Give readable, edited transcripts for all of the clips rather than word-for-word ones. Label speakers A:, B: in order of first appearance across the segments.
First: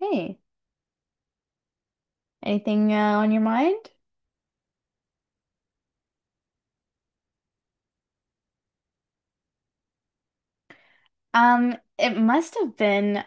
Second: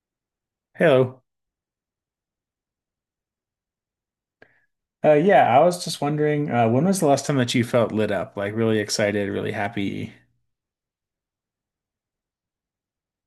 A: Hey,
B: Hello.
A: anything on your mind?
B: Yeah, I was just wondering, when was the last time that you felt lit up? Like really excited, really happy?
A: It must have been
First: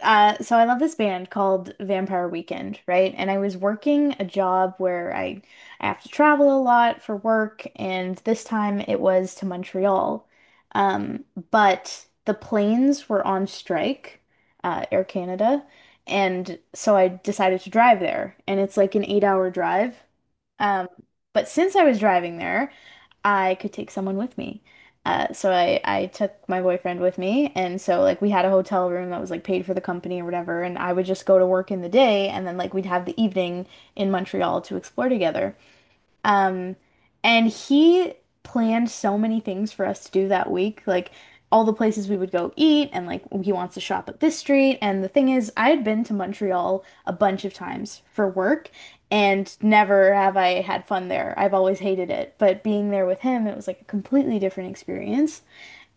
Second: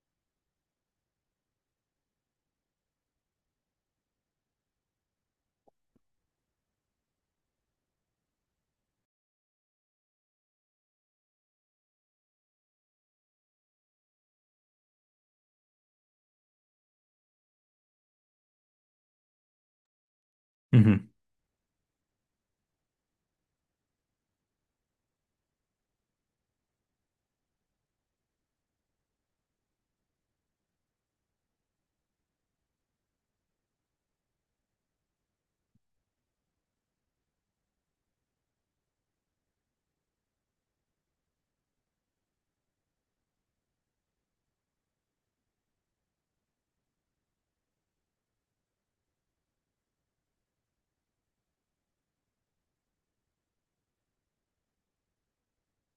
A: so I love this band called Vampire Weekend, right? And I was working a job where I have to travel a lot for work, and this time it was to Montreal. Um, but the planes were on strike, Air Canada, and so I decided to drive there. And it's like an eight-hour drive. Um,
B: hmm
A: but since I was driving there, I could take someone with me. So I took my boyfriend with me, and so like we had a hotel room that was like paid for the company or whatever, and I would just go to work in the day, and then like we'd have the evening in Montreal to explore together. Um, and he planned so many things for us to do that week, like all the places we would go eat, and like he wants to shop at this street. And the thing is, I had been to Montreal a bunch of times for work, and never have I had fun there. I've always hated it. But being there with him, it was like a completely different experience.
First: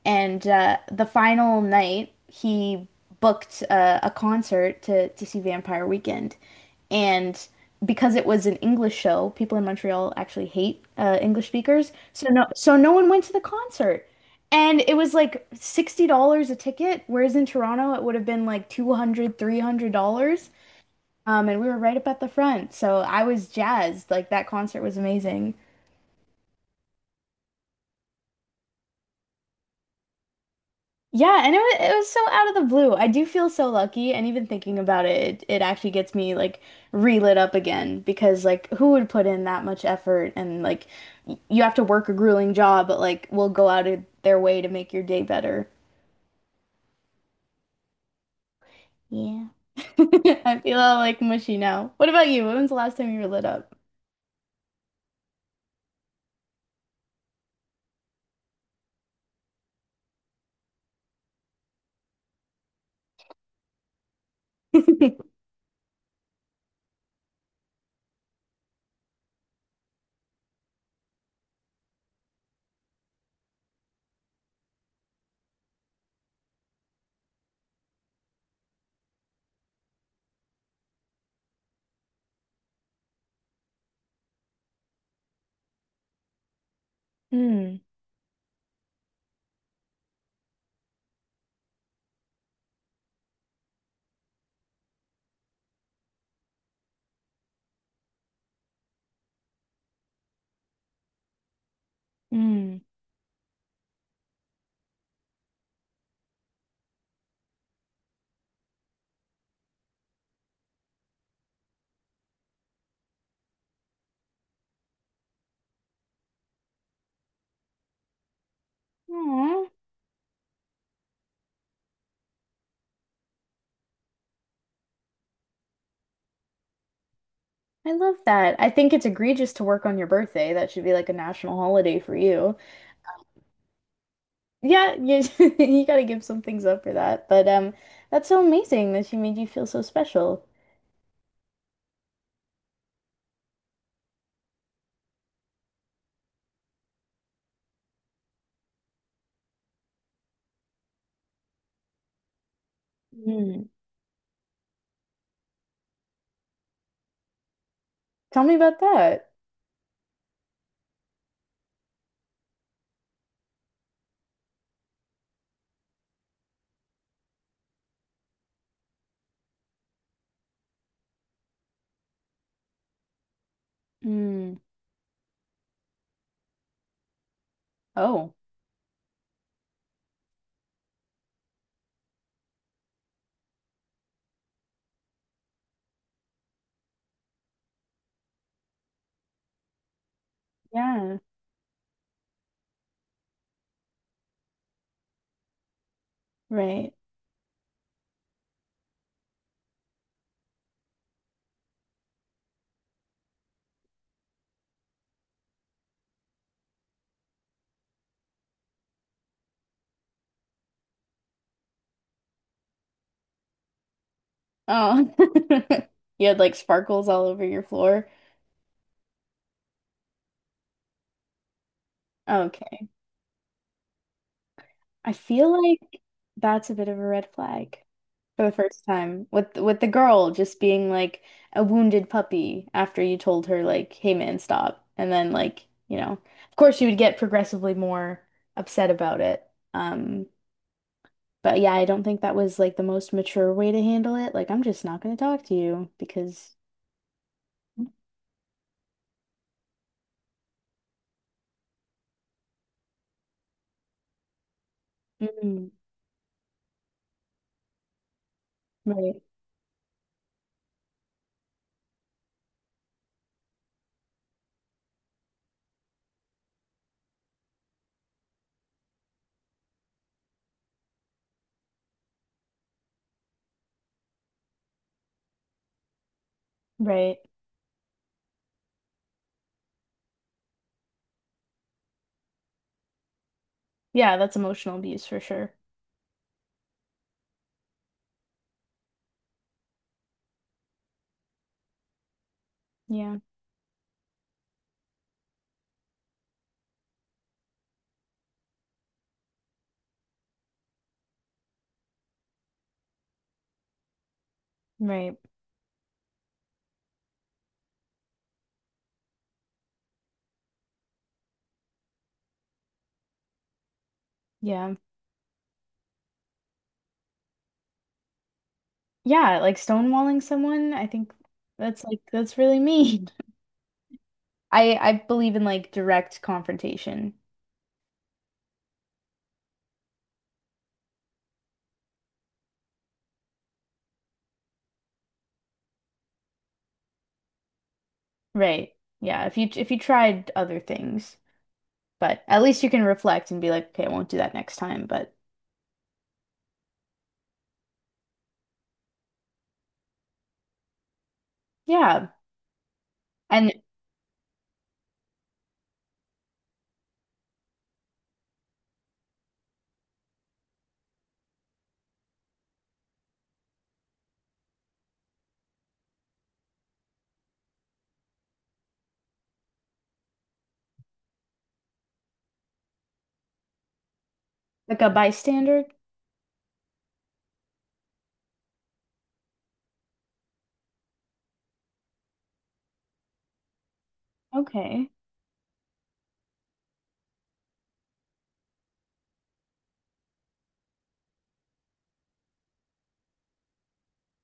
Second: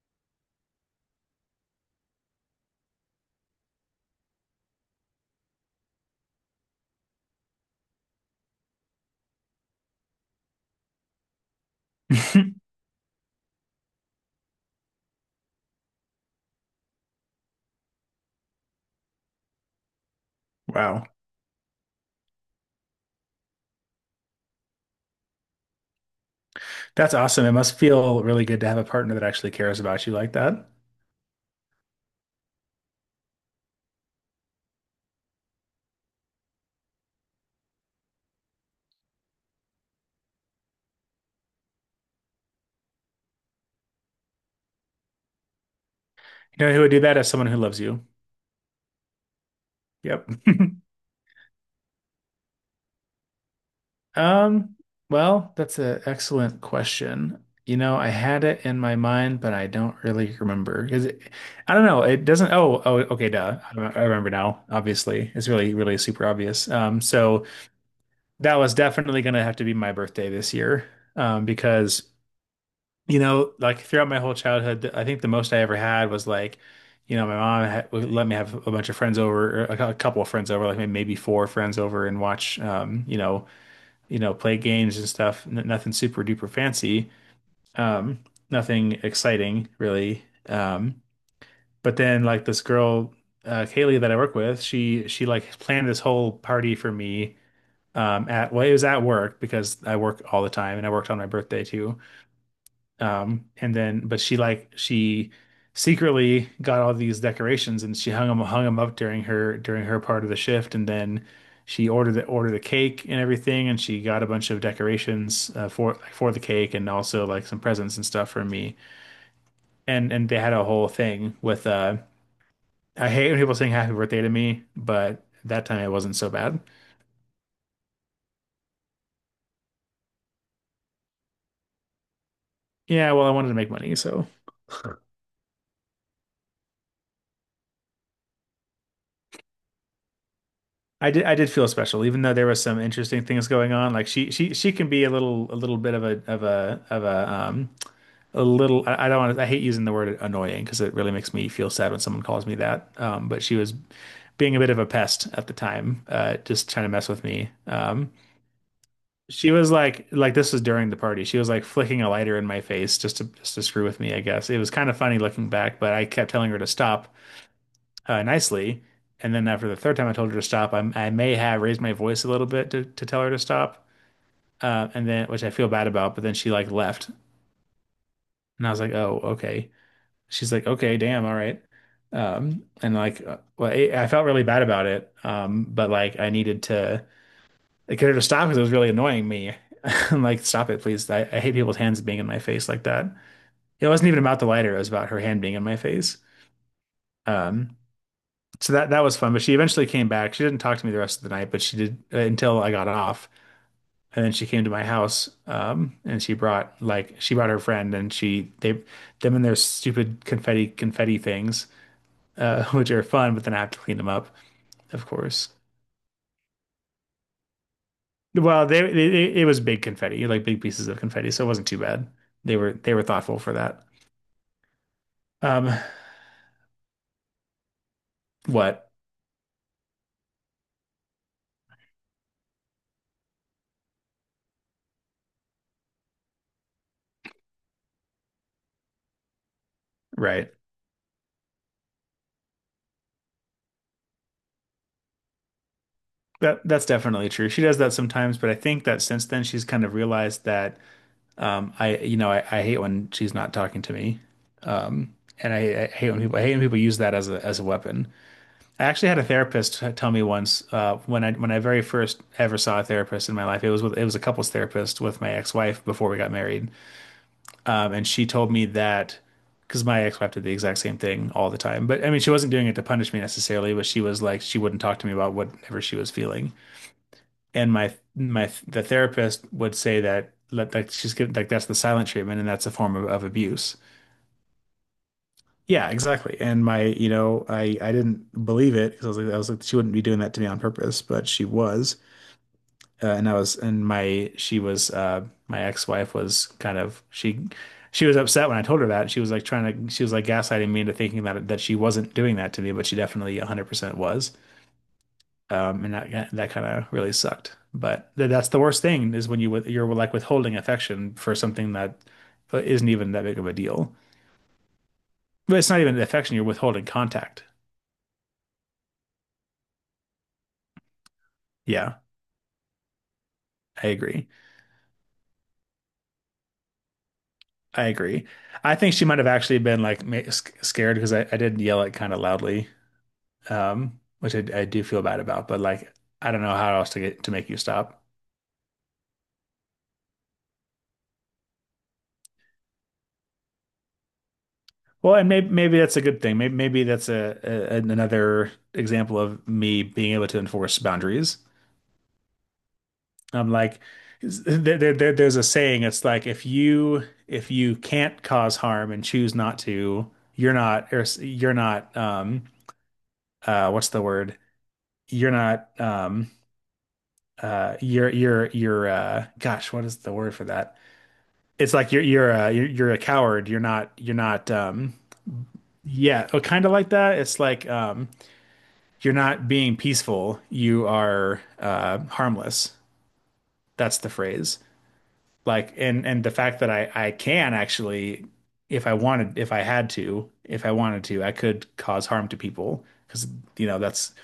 A: And the final night, he booked a concert to see Vampire Weekend. And because it was an English show, people in Montreal actually hate English speakers. So no, so no one went to the concert. And it was like $60 a ticket, whereas in Toronto it would have been like 200, $300.
B: Wow.
A: And we were right up at the front. So I was jazzed. Like that concert was amazing.
B: That's awesome. It must feel really good to have a partner that actually cares about you like that.
A: Yeah, and it was so out of the blue. I do feel so lucky, and even thinking about it, it actually gets me like relit up again because like who would put in that much effort and like you have to work a grueling job, but like will go out of their way to make your day better.
B: You know who would do that as someone who loves you?
A: Yeah.
B: Yep.
A: I feel all like mushy now. What about you? When was the last time you were lit up?
B: Um, well, that's an excellent question. You know, I had it in my mind, but I don't really remember. Is it, I don't know. It doesn't. Oh, oh, okay, duh. I remember now. Obviously, it's really, really super obvious. That was definitely going to have to be my birthday this year, because you know, like throughout my whole childhood, I think the most I ever had was like, you know, my mom had, would let me have a bunch of friends over, or a a couple of friends over, like maybe four friends over, and watch, you know, play games and stuff. N Nothing super duper fancy,
A: Mm,
B: um, nothing exciting really. Um, but then like this girl, Kaylee that I work with, she like planned this whole party for me, at, well, it was at work because I work all the time and I worked on my birthday too.
A: mm.
B: Um and then but she like she secretly got all these decorations and she hung them up during her part of the shift, and then she ordered the cake and everything, and she got a bunch of decorations for like, for the cake and also like some presents and stuff for me.
A: Aw,
B: And they had a whole thing with I hate when people sing happy birthday to me, but that time it wasn't so bad.
A: I love that. I think it's egregious to work on your birthday. That should be like a national holiday for you.
B: Yeah, well, I wanted to make money, so
A: Yeah, you you gotta give some things up for that. But that's so amazing that she made you feel so special.
B: I did feel special, even though there was some interesting things going on. Like she can be a little bit of a of a of a little I don't want to, I hate using the word annoying because it really makes me feel sad when someone calls me that. But she
A: Mm.
B: was being a bit of a pest at the time, just trying to mess with me.
A: Tell me about that.
B: She was like this was during the party. She was like flicking a lighter in my face just to screw with me, I guess. It was kind of funny looking back, but I kept telling her to stop, nicely. And then after the third time I told her to stop, I may have raised my voice a little bit to tell her to stop.
A: Mm.
B: And then, which I feel bad about, but then she like left.
A: Oh,
B: And I was like, oh, okay. She's like, okay, damn, all right. Well, I felt really bad about it. I needed to, I could have stopped because it was really annoying me. I'm like, stop it, please.
A: yeah,
B: I hate people's hands being in my face like that. It wasn't even about the lighter, it was about her hand being in my face.
A: right.
B: Um, So that that was fun, but she eventually came back. She didn't talk to me the rest of the night, but she did, until I got off. And then she came to my house, and she brought like she brought her friend, and she they them and their stupid confetti things, which are fun, but then I have to clean them up, of
A: Oh,
B: course.
A: you had like sparkles all over your floor.
B: Well, they it it was big confetti, like big pieces of confetti, so it wasn't too bad. They were
A: Okay.
B: they were thoughtful for that.
A: I feel
B: Um,
A: like that's a bit of a red flag for the first
B: what?
A: time with the girl just being like a wounded puppy after you told her like, "Hey man, stop." And then like, you know, of course she would get progressively more upset about it. Um,
B: Right.
A: but yeah, I don't think that was like the most mature way to handle it. Like, I'm just not going to talk to you because
B: That's definitely true. She does that sometimes, but I think that since then she's kind of realized that. I, you know, I hate when she's not talking to me, and
A: Mm,
B: I hate when people use that as a weapon. I actually had
A: right,
B: a therapist tell me once when I very first ever saw a therapist in my life. It was with, it was a couples therapist with my ex wife before we got married, and she told me that because my ex wife did the exact same thing all the time. But I mean, she wasn't doing it to punish me necessarily, but she was like she wouldn't talk to me about whatever she was feeling.
A: right.
B: And my the therapist would say that like she's given like that's the silent treatment and that's a form of abuse.
A: Yeah, that's emotional abuse for sure.
B: Yeah, exactly. And my, you know, I didn't believe it because I was like, she wouldn't be doing that to me on purpose, but she was.
A: Yeah,
B: And I was, and my, she was, My ex-wife was kind of, she was upset when I told her that. She was like gaslighting me into thinking that she wasn't doing that to me, but she definitely 100% was.
A: right.
B: And that kind of really sucked. But th that's the worst thing is when you're like withholding affection for something that isn't even that big of a deal.
A: Yeah.
B: But it's not even affection, you're withholding contact.
A: Yeah, like stonewalling someone, I think that's
B: Yeah.
A: like that's really mean.
B: I agree.
A: I believe in like direct confrontation.
B: I agree. I think she might have actually been like scared because I did yell it kind of loudly, which I do feel bad about. But like, I don't know how else to get to make you stop.
A: Right. Yeah, if you tried other things, but at least you can reflect and be like, okay, I won't do that next time. But
B: Well, and maybe that's a good thing. Maybe that's a another example of me being able to enforce boundaries.
A: yeah,
B: I'm
A: and
B: like, there's a saying. It's like if you can't cause harm and choose not to, you're not, or you're not what's the word? You're not you're you're gosh, what is the word for that? It's like you're a coward, you're not
A: like a bystander,
B: yeah, oh, kind of like that. It's like, you're not being peaceful, you are harmless. That's the phrase.
A: okay.
B: Like, and the fact that I can actually, if I had to, if I wanted to, I could cause harm to people, because, you know, that's,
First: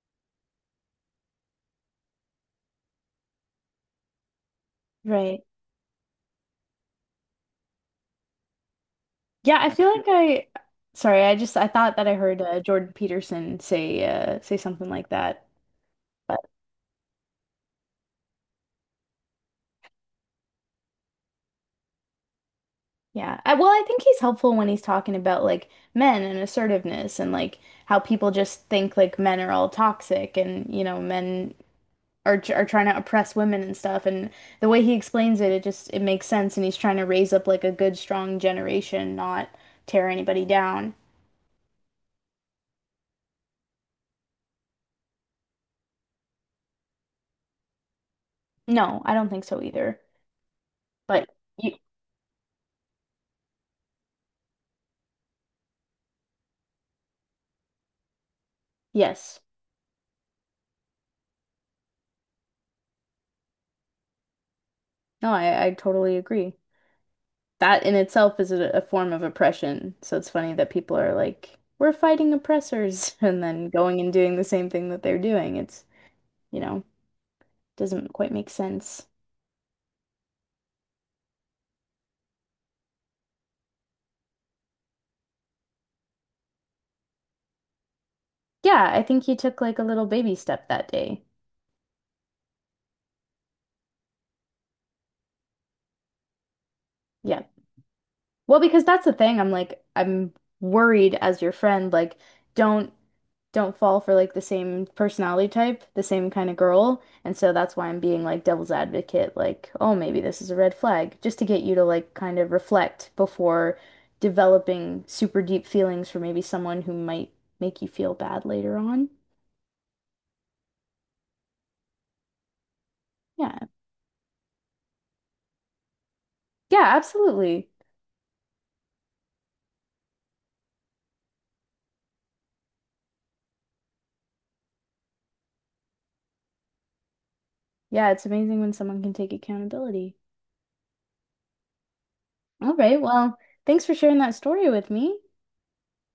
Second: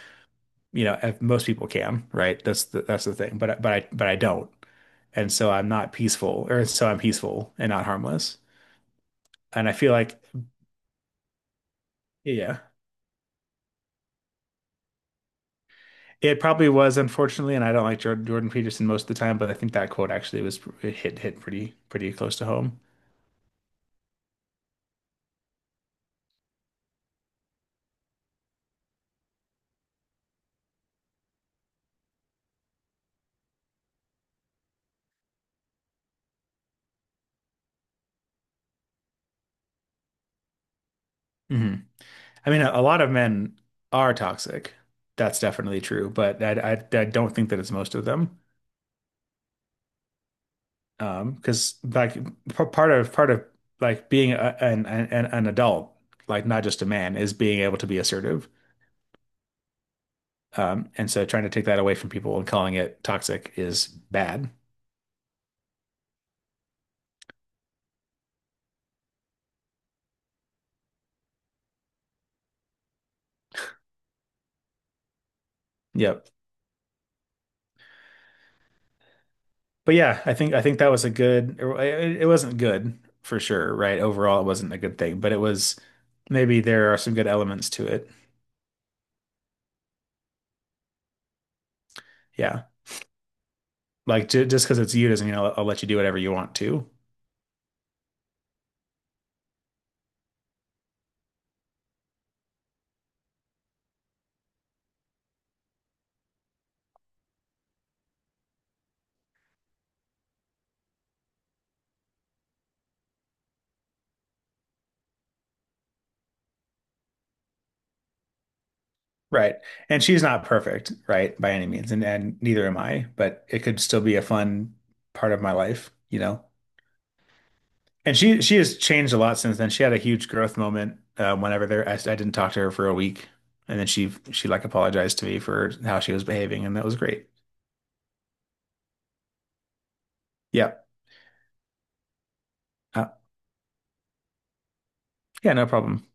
B: you know, if most people can, right? That's the thing. But I don't, and
A: Right.
B: so I'm not peaceful, or so I'm peaceful and not harmless.
A: Yeah, I
B: And I
A: feel
B: feel
A: like
B: like,
A: I sorry, I just I thought that I heard
B: yeah,
A: Jordan Peterson say say something like that.
B: it probably was, unfortunately, and I don't like Jordan Peterson most of the time, but I think that quote actually was, it hit pretty pretty close to home.
A: Yeah. I, well, I think he's helpful when he's talking about like men and assertiveness and like how people just think like men are all toxic and you know men are trying to oppress women and stuff and the way he explains it it just it makes sense and he's trying to raise up like a good strong generation, not tear anybody down.
B: hmm I mean, a lot of men are toxic. That's definitely true, but I don't think that it's most of them.
A: No, I don't think so either. But
B: Because
A: you,
B: like part of like being a, an adult, like not just a man, is being able to be assertive.
A: yes.
B: Um, and so trying to take that away from people and calling it toxic is bad.
A: No, I totally agree. That in itself is a form of oppression. So it's funny that people are like, we're fighting oppressors, and then going and doing the same thing that they're doing. It's,
B: Yep.
A: you know, doesn't quite make sense.
B: But yeah, I think that was a good, it wasn't good for sure, right, overall it wasn't a good thing, but it was, maybe there are some good elements to it.
A: Yeah, I think he took like a little baby step that day.
B: Yeah, like, j just because it's you doesn't mean I'll let you do whatever you want to.
A: Yeah. Well, because that's the thing. I'm like, I'm worried as your friend, like, don't don't fall for like the same personality type, the same kind of girl. And so that's why I'm being like devil's advocate, like, oh, maybe this is a red flag, just to get you to like kind of reflect before developing super deep feelings for maybe someone who might make you feel bad later on.
B: Right. And she's not perfect, right, by any means, and neither am I, but it
A: Yeah.
B: could still be a fun part of my life, you know.
A: Yeah, absolutely.
B: And she has changed a lot since then. She had a huge growth moment, whenever there I didn't talk to her for a week, and then she like apologized to me for how she was behaving, and that was great.
A: Yeah, it's amazing when someone can take accountability.
B: Yeah.
A: All right.
B: Uh,
A: Well, thanks for sharing that story with me.
B: yeah, no problem.